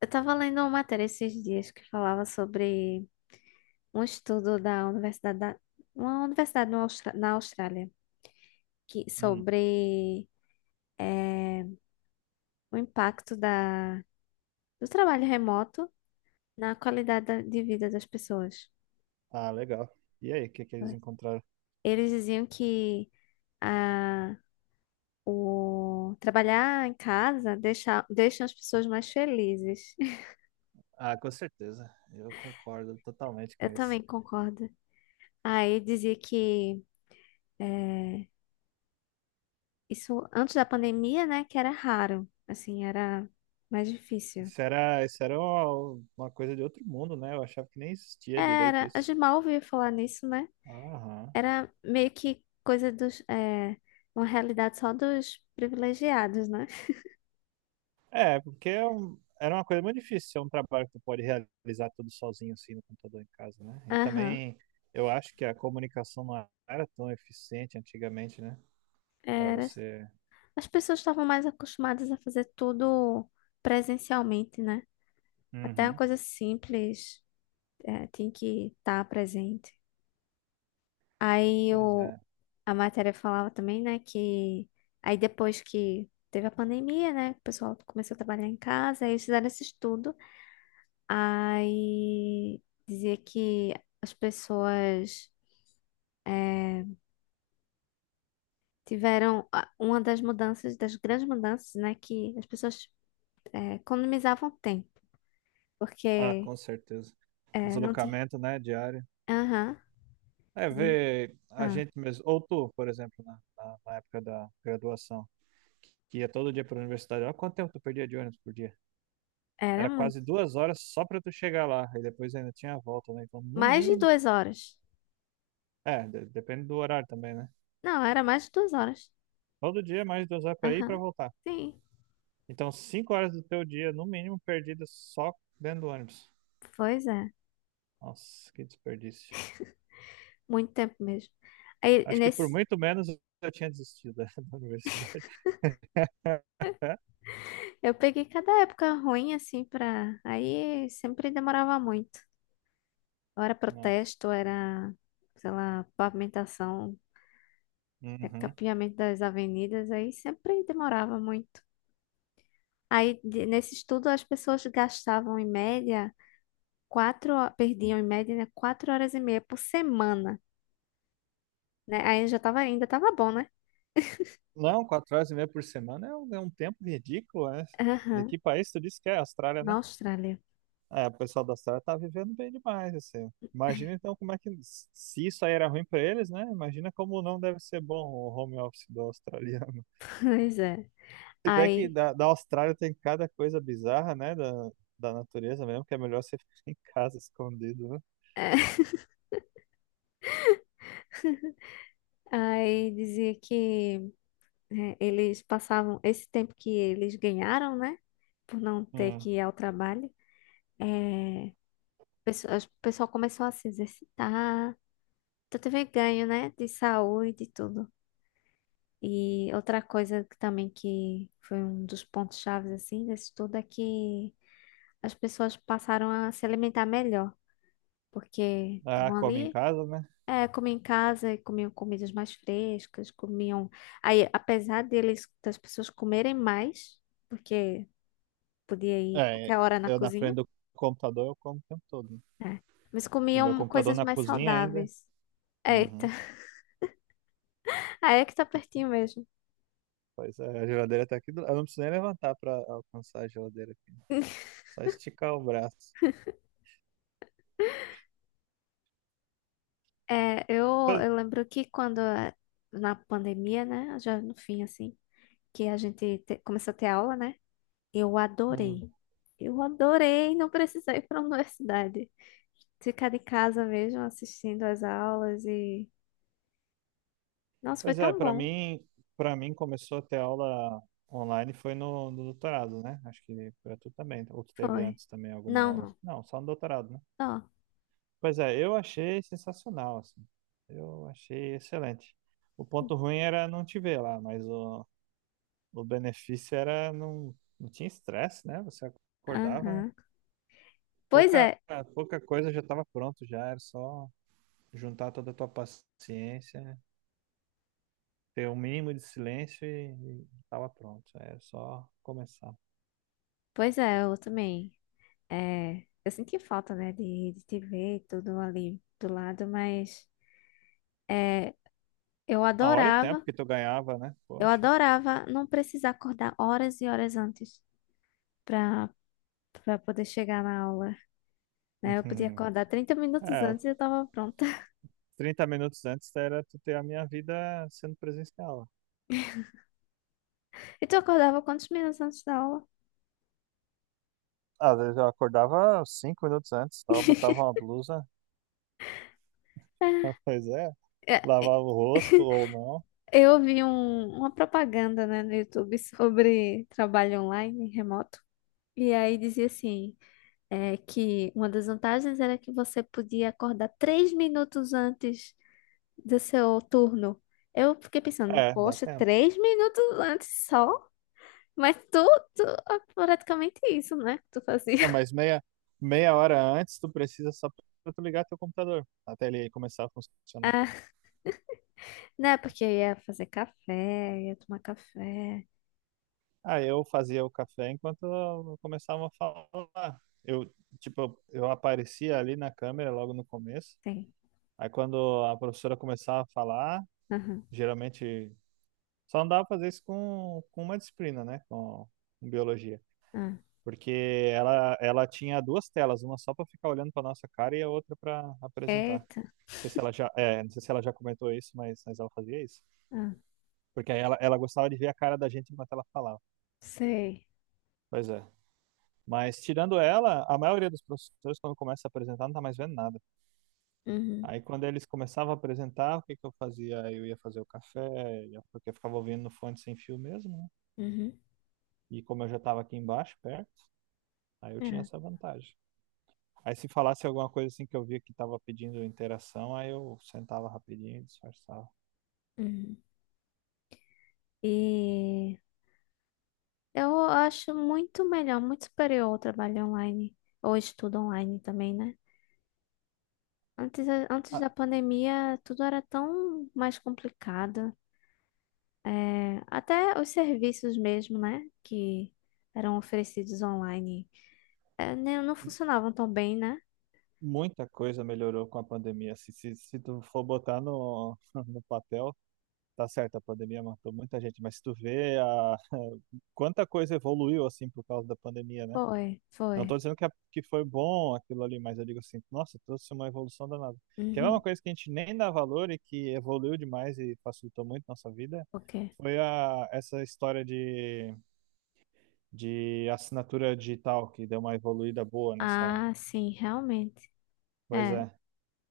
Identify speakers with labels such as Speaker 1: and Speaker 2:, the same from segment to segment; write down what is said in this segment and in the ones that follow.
Speaker 1: Eu tava lendo uma matéria esses dias que falava sobre um estudo uma universidade no Austra- na Austrália que
Speaker 2: Hum.
Speaker 1: sobre eh, o impacto do trabalho remoto na qualidade de vida das pessoas.
Speaker 2: Ah, legal. E aí, o que que eles encontraram?
Speaker 1: Eles diziam que a, o trabalhar em casa deixa as pessoas mais felizes.
Speaker 2: Ah, com certeza. Eu concordo totalmente com
Speaker 1: Eu
Speaker 2: isso.
Speaker 1: também concordo. Aí dizia que eh, isso antes da pandemia, né? Que era raro. Assim, era mais difícil.
Speaker 2: Isso era uma coisa de outro mundo, né? Eu achava que nem existia direito
Speaker 1: Era, a
Speaker 2: isso.
Speaker 1: gente mal ouvia falar nisso, né?
Speaker 2: Aham.
Speaker 1: Era meio que coisa dos. É, uma realidade só dos privilegiados, né?
Speaker 2: É, porque era uma coisa muito difícil ser um trabalho que tu pode realizar tudo sozinho, assim, no computador em casa, né? E
Speaker 1: Aham.
Speaker 2: também eu acho que a comunicação não era tão eficiente antigamente, né? Para
Speaker 1: Era.
Speaker 2: você.
Speaker 1: As pessoas estavam mais acostumadas a fazer tudo presencialmente, né? Até uma
Speaker 2: Uhum.
Speaker 1: coisa simples, é, tinha que estar presente. Aí
Speaker 2: Pois é.
Speaker 1: a matéria falava também, né, que aí depois que teve a pandemia, né, o pessoal começou a trabalhar em casa, aí eles fizeram esse estudo, aí dizia que as pessoas eh, tiveram uma das grandes mudanças, né, que as pessoas economizavam tempo,
Speaker 2: Ah,
Speaker 1: porque
Speaker 2: com certeza.
Speaker 1: não tinha...
Speaker 2: Deslocamento, né, diário.
Speaker 1: Aham.
Speaker 2: É,
Speaker 1: Dizia-
Speaker 2: ver a
Speaker 1: Ah,
Speaker 2: gente mesmo, ou tu, por exemplo, na época da graduação, que ia todo dia para a universidade, olha quanto tempo tu perdia de ônibus por dia.
Speaker 1: era
Speaker 2: Era
Speaker 1: muito.
Speaker 2: quase duas horas só para tu chegar lá, e depois ainda tinha a volta, né? Então, no
Speaker 1: Mais de
Speaker 2: mínimo,
Speaker 1: 2 horas.
Speaker 2: é, depende do horário também, né?
Speaker 1: Não, era mais de 2 horas.
Speaker 2: Todo dia mais duas horas para ir e para
Speaker 1: Aham.
Speaker 2: voltar.
Speaker 1: Sim,
Speaker 2: Então, cinco horas do teu dia, no mínimo, perdidas só dentro do ônibus.
Speaker 1: pois é.
Speaker 2: Nossa, que desperdício.
Speaker 1: Muito tempo mesmo. Aí
Speaker 2: Acho que por
Speaker 1: nesse
Speaker 2: muito menos eu tinha desistido da da universidade.
Speaker 1: eu peguei cada época ruim assim pra. Aí sempre demorava muito. Ou era
Speaker 2: Nossa.
Speaker 1: protesto, ou era, sei lá, pavimentação, é,
Speaker 2: Uhum.
Speaker 1: capeamento das avenidas, aí sempre demorava muito. Aí nesse estudo as pessoas gastavam em média perdiam em média, né, 4 horas e meia por semana, né? Aí já tava, ainda tava bom, né?
Speaker 2: Não, quatro horas e meia por semana é um tempo ridículo, né? De
Speaker 1: Aham.
Speaker 2: que país tu disse que é? Austrália,
Speaker 1: Na
Speaker 2: né?
Speaker 1: Austrália.
Speaker 2: É, o pessoal da Austrália tá vivendo bem demais, assim. Imagina então como é que, se isso aí era ruim para eles, né? Imagina como não deve ser bom o home office do australiano.
Speaker 1: Pois é.
Speaker 2: Se bem que
Speaker 1: Aí,
Speaker 2: da Austrália tem cada coisa bizarra, né? Da natureza mesmo, que é melhor você ficar em casa escondido, né?
Speaker 1: aí dizia que né, eles passavam esse tempo que eles ganharam, né? Por não ter
Speaker 2: Hum.
Speaker 1: que ir ao trabalho. É, o pessoal começou a se exercitar. Então teve ganho, né? De saúde e tudo. E outra coisa que também que foi um dos pontos chaves assim desse tudo é que as pessoas passaram a se alimentar melhor, porque
Speaker 2: Ah,
Speaker 1: estavam
Speaker 2: come em
Speaker 1: ali,
Speaker 2: casa, né?
Speaker 1: é, comiam em casa, e comiam comidas mais frescas, comiam. Aí, apesar deles das pessoas comerem mais, porque podia ir
Speaker 2: É,
Speaker 1: qualquer hora na
Speaker 2: eu na
Speaker 1: cozinha.
Speaker 2: frente do computador eu como o tempo todo, né?
Speaker 1: É. Mas
Speaker 2: E meu
Speaker 1: comiam
Speaker 2: computador
Speaker 1: coisas
Speaker 2: na
Speaker 1: mais
Speaker 2: cozinha ainda.
Speaker 1: saudáveis. Eita,
Speaker 2: Uhum.
Speaker 1: aí é que tá pertinho mesmo.
Speaker 2: Pois é, a geladeira tá aqui do Eu não preciso nem levantar pra alcançar a geladeira aqui. Só esticar o braço.
Speaker 1: É, eu,
Speaker 2: Pois,
Speaker 1: eu lembro que quando na pandemia, né, já no fim assim, que a gente começou a ter aula, né? Eu
Speaker 2: hum.
Speaker 1: adorei. Eu adorei não precisar ir para a universidade. Ficar de casa mesmo assistindo as aulas e nossa, foi
Speaker 2: Pois é,
Speaker 1: tão bom.
Speaker 2: para mim começou a ter aula online foi no doutorado, né? Acho que pra tu também. Ou tu teve
Speaker 1: Foi.
Speaker 2: antes também alguma
Speaker 1: Não,
Speaker 2: aula?
Speaker 1: não.
Speaker 2: Não, só no doutorado, né?
Speaker 1: Ó.
Speaker 2: Pois é, eu achei sensacional, assim. Eu achei excelente. O ponto ruim era não te ver lá, mas o benefício era não tinha estresse, né? Você acordava.
Speaker 1: Aham. Pois
Speaker 2: Pouca,
Speaker 1: é.
Speaker 2: pouca coisa já estava pronto, já era só juntar toda a tua paciência, ter o mínimo de silêncio e estava pronto. É só começar.
Speaker 1: Pois é, eu também. É, eu senti falta, né, de te ver tudo ali do lado, mas é, eu
Speaker 2: Ah, olha o tempo
Speaker 1: adorava,
Speaker 2: que tu ganhava, né?
Speaker 1: eu
Speaker 2: Poxa.
Speaker 1: adorava não precisar acordar horas e horas antes pra, pra, poder chegar na aula, né? Eu podia acordar 30 minutos
Speaker 2: É, o
Speaker 1: antes e eu tava pronta.
Speaker 2: 30 minutos antes era tu ter a minha vida sendo presencial.
Speaker 1: E tu acordava quantos minutos antes da aula?
Speaker 2: Às vezes eu acordava cinco minutos antes, só botava uma blusa, pois é,
Speaker 1: É,
Speaker 2: lavava o rosto ou não.
Speaker 1: eu vi uma propaganda, né, no YouTube sobre trabalho online, remoto, e aí dizia assim. É que uma das vantagens era que você podia acordar 3 minutos antes do seu turno. Eu fiquei pensando,
Speaker 2: É, dá
Speaker 1: poxa,
Speaker 2: tempo.
Speaker 1: 3 minutos antes só? Mas tu é praticamente isso, né? Que tu fazia.
Speaker 2: É, mas meia hora antes tu precisa só pra tu ligar teu computador, até ele começar a funcionar.
Speaker 1: Ah, né? Porque eu ia fazer café, ia tomar café.
Speaker 2: Ah, eu fazia o café enquanto eu começava a falar. Eu, tipo, eu aparecia ali na câmera logo no começo.
Speaker 1: Tem.
Speaker 2: Aí quando a professora começava a falar,
Speaker 1: Aham.
Speaker 2: geralmente só não dava pra fazer isso com uma disciplina, né? Com biologia.
Speaker 1: Ah.
Speaker 2: Porque ela tinha duas telas, uma só pra ficar olhando pra nossa cara e a outra pra apresentar. Não
Speaker 1: Eita.
Speaker 2: sei se ela já, é, não sei se ela já comentou isso, mas ela fazia isso.
Speaker 1: Ah,
Speaker 2: Porque aí ela gostava de ver a cara da gente enquanto ela falava.
Speaker 1: sei.
Speaker 2: Pois é. Mas tirando ela, a maioria dos professores, quando começa a apresentar, não tá mais vendo nada.
Speaker 1: Uhum.
Speaker 2: Aí quando eles começavam a apresentar, o que que eu fazia? Eu ia fazer o café, porque eu ficava ouvindo no fone sem fio mesmo, né?
Speaker 1: Uhum.
Speaker 2: E como eu já estava aqui embaixo, perto, aí eu tinha
Speaker 1: É.
Speaker 2: essa vantagem. Aí se falasse alguma coisa assim que eu via que estava pedindo interação, aí eu sentava rapidinho e disfarçava.
Speaker 1: Uhum. E. Eu acho muito melhor, muito superior o trabalho online, ou estudo online também, né? Antes, antes
Speaker 2: Ah,
Speaker 1: da pandemia, tudo era tão mais complicado. É, até os serviços mesmo, né? Que eram oferecidos online, é, não
Speaker 2: m-
Speaker 1: funcionavam tão bem, né?
Speaker 2: muita coisa melhorou com a pandemia. Se tu for botar no papel, tá certo, a pandemia matou muita gente, mas se tu vê quanta coisa evoluiu assim por causa da pandemia, né?
Speaker 1: Foi,
Speaker 2: Não
Speaker 1: foi.
Speaker 2: tô dizendo que foi bom aquilo ali, mas eu digo assim, nossa, trouxe uma evolução danada. Que é uma
Speaker 1: Uhum.
Speaker 2: coisa que a gente nem dá valor e que evoluiu demais e facilitou muito nossa vida,
Speaker 1: O
Speaker 2: essa história de assinatura digital, que deu uma evoluída boa nessa.
Speaker 1: Ah, sim, realmente.
Speaker 2: Pois
Speaker 1: É.
Speaker 2: é.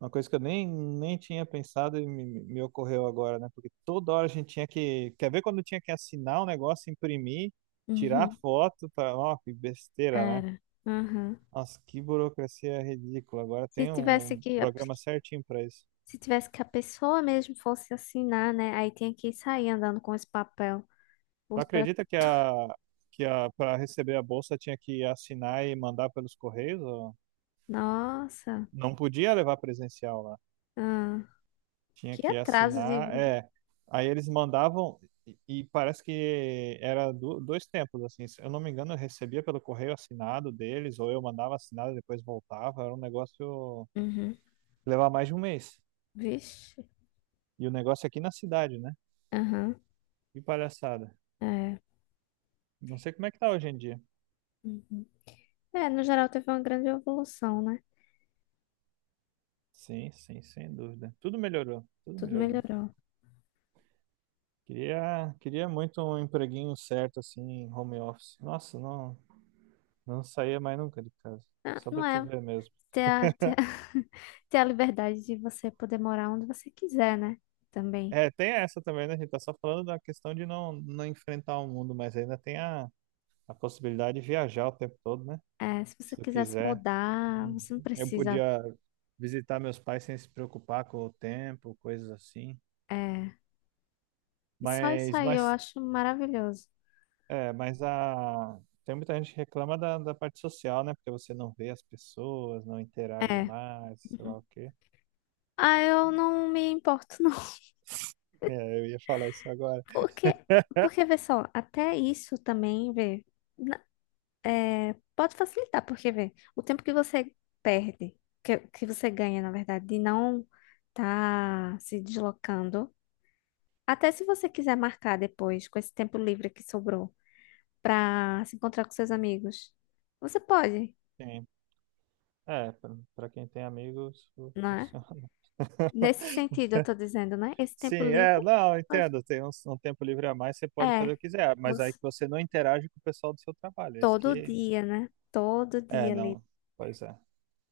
Speaker 2: Uma coisa que eu nem tinha pensado e me ocorreu agora, né? Porque toda hora a gente tinha que. Quer ver quando tinha que assinar o negócio, imprimir, tirar
Speaker 1: Uhum.
Speaker 2: foto para. Ó, que besteira, né?
Speaker 1: Era. Uhum.
Speaker 2: Nossa, que burocracia ridícula. Agora
Speaker 1: Se
Speaker 2: tem
Speaker 1: tivesse
Speaker 2: um
Speaker 1: que
Speaker 2: programa certinho para isso.
Speaker 1: Se tivesse que a pessoa mesmo fosse assinar, né? Aí tinha que sair andando com esse papel.
Speaker 2: Tu
Speaker 1: Os bra-
Speaker 2: acredita que para receber a bolsa tinha que assinar e mandar pelos correios? Ou.
Speaker 1: Nossa,
Speaker 2: Não podia levar presencial lá.
Speaker 1: ah,
Speaker 2: Tinha
Speaker 1: que
Speaker 2: que
Speaker 1: atraso de
Speaker 2: assinar,
Speaker 1: vida.
Speaker 2: é. Aí eles mandavam e parece que era dois tempos, assim. Se eu não me engano, eu recebia pelo correio assinado deles, ou eu mandava assinado e depois voltava. Era um negócio que
Speaker 1: Uhum.
Speaker 2: levava mais de um mês.
Speaker 1: Vixe.
Speaker 2: E o negócio é aqui na cidade, né?
Speaker 1: Aham,
Speaker 2: Que palhaçada.
Speaker 1: é.
Speaker 2: Não sei como é que tá hoje em dia.
Speaker 1: Uhum. É, no geral teve uma grande evolução, né?
Speaker 2: Sim, sim, sem dúvida. Tudo melhorou, tudo
Speaker 1: Tudo
Speaker 2: melhorou.
Speaker 1: melhorou.
Speaker 2: Queria, queria muito um empreguinho certo, assim, em home office. Nossa, não saía mais nunca de casa.
Speaker 1: Ah,
Speaker 2: Só
Speaker 1: não
Speaker 2: pra te
Speaker 1: é
Speaker 2: ver mesmo.
Speaker 1: ter a, ter a, ter a liberdade de você poder morar onde você quiser, né? Também.
Speaker 2: É, tem essa também, né? A gente tá só falando da questão de não enfrentar o mundo, mas ainda tem a possibilidade de viajar o tempo todo, né?
Speaker 1: É, se
Speaker 2: Se
Speaker 1: você
Speaker 2: tu
Speaker 1: quiser se
Speaker 2: quiser.
Speaker 1: mudar, você não
Speaker 2: Uhum. Eu
Speaker 1: precisa.
Speaker 2: podia visitar meus pais sem se preocupar com o tempo, coisas assim.
Speaker 1: É. E só isso
Speaker 2: Mas,
Speaker 1: aí eu
Speaker 2: mas,
Speaker 1: acho maravilhoso.
Speaker 2: é, mas a... Tem muita gente que reclama da parte social, né? Porque você não vê as pessoas, não interage
Speaker 1: É.
Speaker 2: mais, sei
Speaker 1: Uhum.
Speaker 2: lá o quê.
Speaker 1: Ah, eu não me importo, não.
Speaker 2: É, eu ia falar isso agora.
Speaker 1: Porque, porque, vê só, até isso também, vê, pode facilitar, porque, vê, o tempo que você perde, que você ganha, na verdade, de não tá se deslocando, até se você quiser marcar depois, com esse tempo livre que sobrou, pra se encontrar com seus amigos, você pode,
Speaker 2: Sim. É, pra quem tem amigos,
Speaker 1: não é?
Speaker 2: funciona.
Speaker 1: Nesse sentido, eu tô dizendo, né? Esse
Speaker 2: Sim,
Speaker 1: tempo
Speaker 2: é,
Speaker 1: livre,
Speaker 2: não,
Speaker 1: pode.
Speaker 2: entendo. Tem um tempo livre a mais, você pode fazer
Speaker 1: É,
Speaker 2: o que quiser, mas aí
Speaker 1: você,
Speaker 2: que você não interage com o pessoal do seu trabalho. É isso
Speaker 1: todo
Speaker 2: que.
Speaker 1: dia, né? Todo
Speaker 2: É,
Speaker 1: dia ali.
Speaker 2: não. Pois é.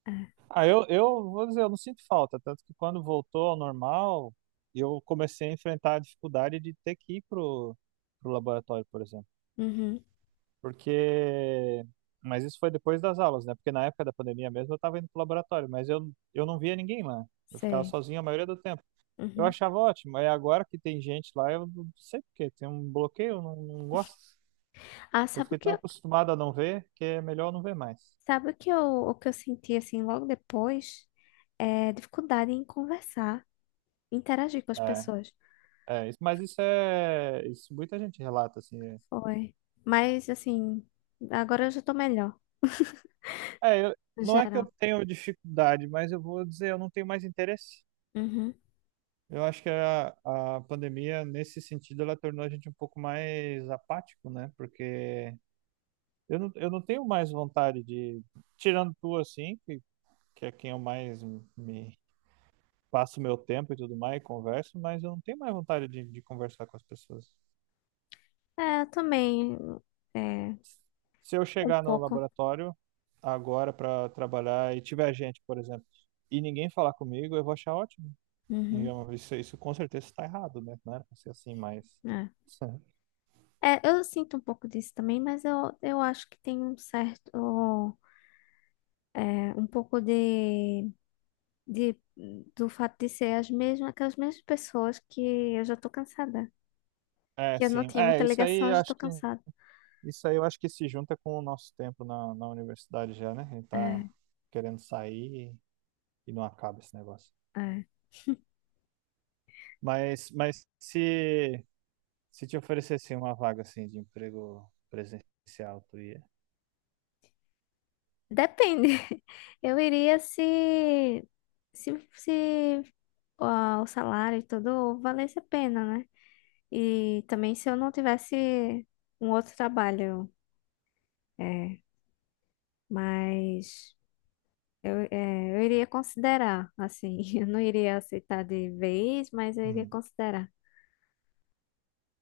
Speaker 1: É.
Speaker 2: Ah, eu vou dizer, eu não sinto falta, tanto que quando voltou ao normal, eu comecei a enfrentar a dificuldade de ter que ir pro laboratório, por exemplo.
Speaker 1: Uhum.
Speaker 2: Porque. Mas isso foi depois das aulas, né? Porque na época da pandemia mesmo eu estava indo pro laboratório, mas eu não via ninguém lá. Eu ficava
Speaker 1: Sei.
Speaker 2: sozinho a maioria do tempo. Eu
Speaker 1: Uhum.
Speaker 2: achava ótimo. Aí agora que tem gente lá, eu não sei por quê. Tem um bloqueio, eu não gosto.
Speaker 1: Ah,
Speaker 2: Eu fiquei tão acostumado a não ver que é melhor não ver mais.
Speaker 1: o que eu senti assim logo depois? É dificuldade em conversar, interagir com as
Speaker 2: É,
Speaker 1: pessoas.
Speaker 2: é, mas isso é. Isso muita gente relata, assim. É,
Speaker 1: Foi. Mas assim, agora eu já tô melhor,
Speaker 2: é,
Speaker 1: no
Speaker 2: não é que
Speaker 1: geral.
Speaker 2: eu tenho dificuldade, mas eu vou dizer, eu não tenho mais interesse.
Speaker 1: Uhum.
Speaker 2: Eu acho que a pandemia, nesse sentido, ela tornou a gente um pouco mais apático, né? Porque eu não tenho mais vontade de. Tirando tu, assim, que é quem eu mais me passo meu tempo e tudo mais, converso, mas eu não tenho mais vontade de conversar com as pessoas.
Speaker 1: É, eu também é,
Speaker 2: Se eu
Speaker 1: um
Speaker 2: chegar no
Speaker 1: pouco.
Speaker 2: laboratório agora para trabalhar e tiver gente, por exemplo, e ninguém falar comigo, eu vou achar ótimo.
Speaker 1: Uhum.
Speaker 2: Digamos, isso com certeza está errado, né? Não era pra ser assim, mas.
Speaker 1: É. É, eu sinto um pouco disso também, mas eu acho que tem um certo, é, um pouco de, do fato de ser as mesmas, aquelas mesmas pessoas que eu já tô cansada.
Speaker 2: É,
Speaker 1: Que eu não
Speaker 2: sim.
Speaker 1: tinha muita
Speaker 2: É,
Speaker 1: ligação, eu já tô cansada.
Speaker 2: isso aí eu acho que se junta com o nosso tempo na universidade já, né? A gente tá
Speaker 1: É,
Speaker 2: querendo sair e não acaba esse negócio.
Speaker 1: é.
Speaker 2: Mas, mas se Se te oferecessem uma vaga assim de emprego presencial, tu ia?
Speaker 1: Depende. Eu iria se ó, o salário e tudo valesse a pena, né? E também se eu não tivesse um outro trabalho. É, mas eu, é, eu iria considerar, assim. Eu não iria aceitar de vez, mas eu iria
Speaker 2: Hum.
Speaker 1: considerar.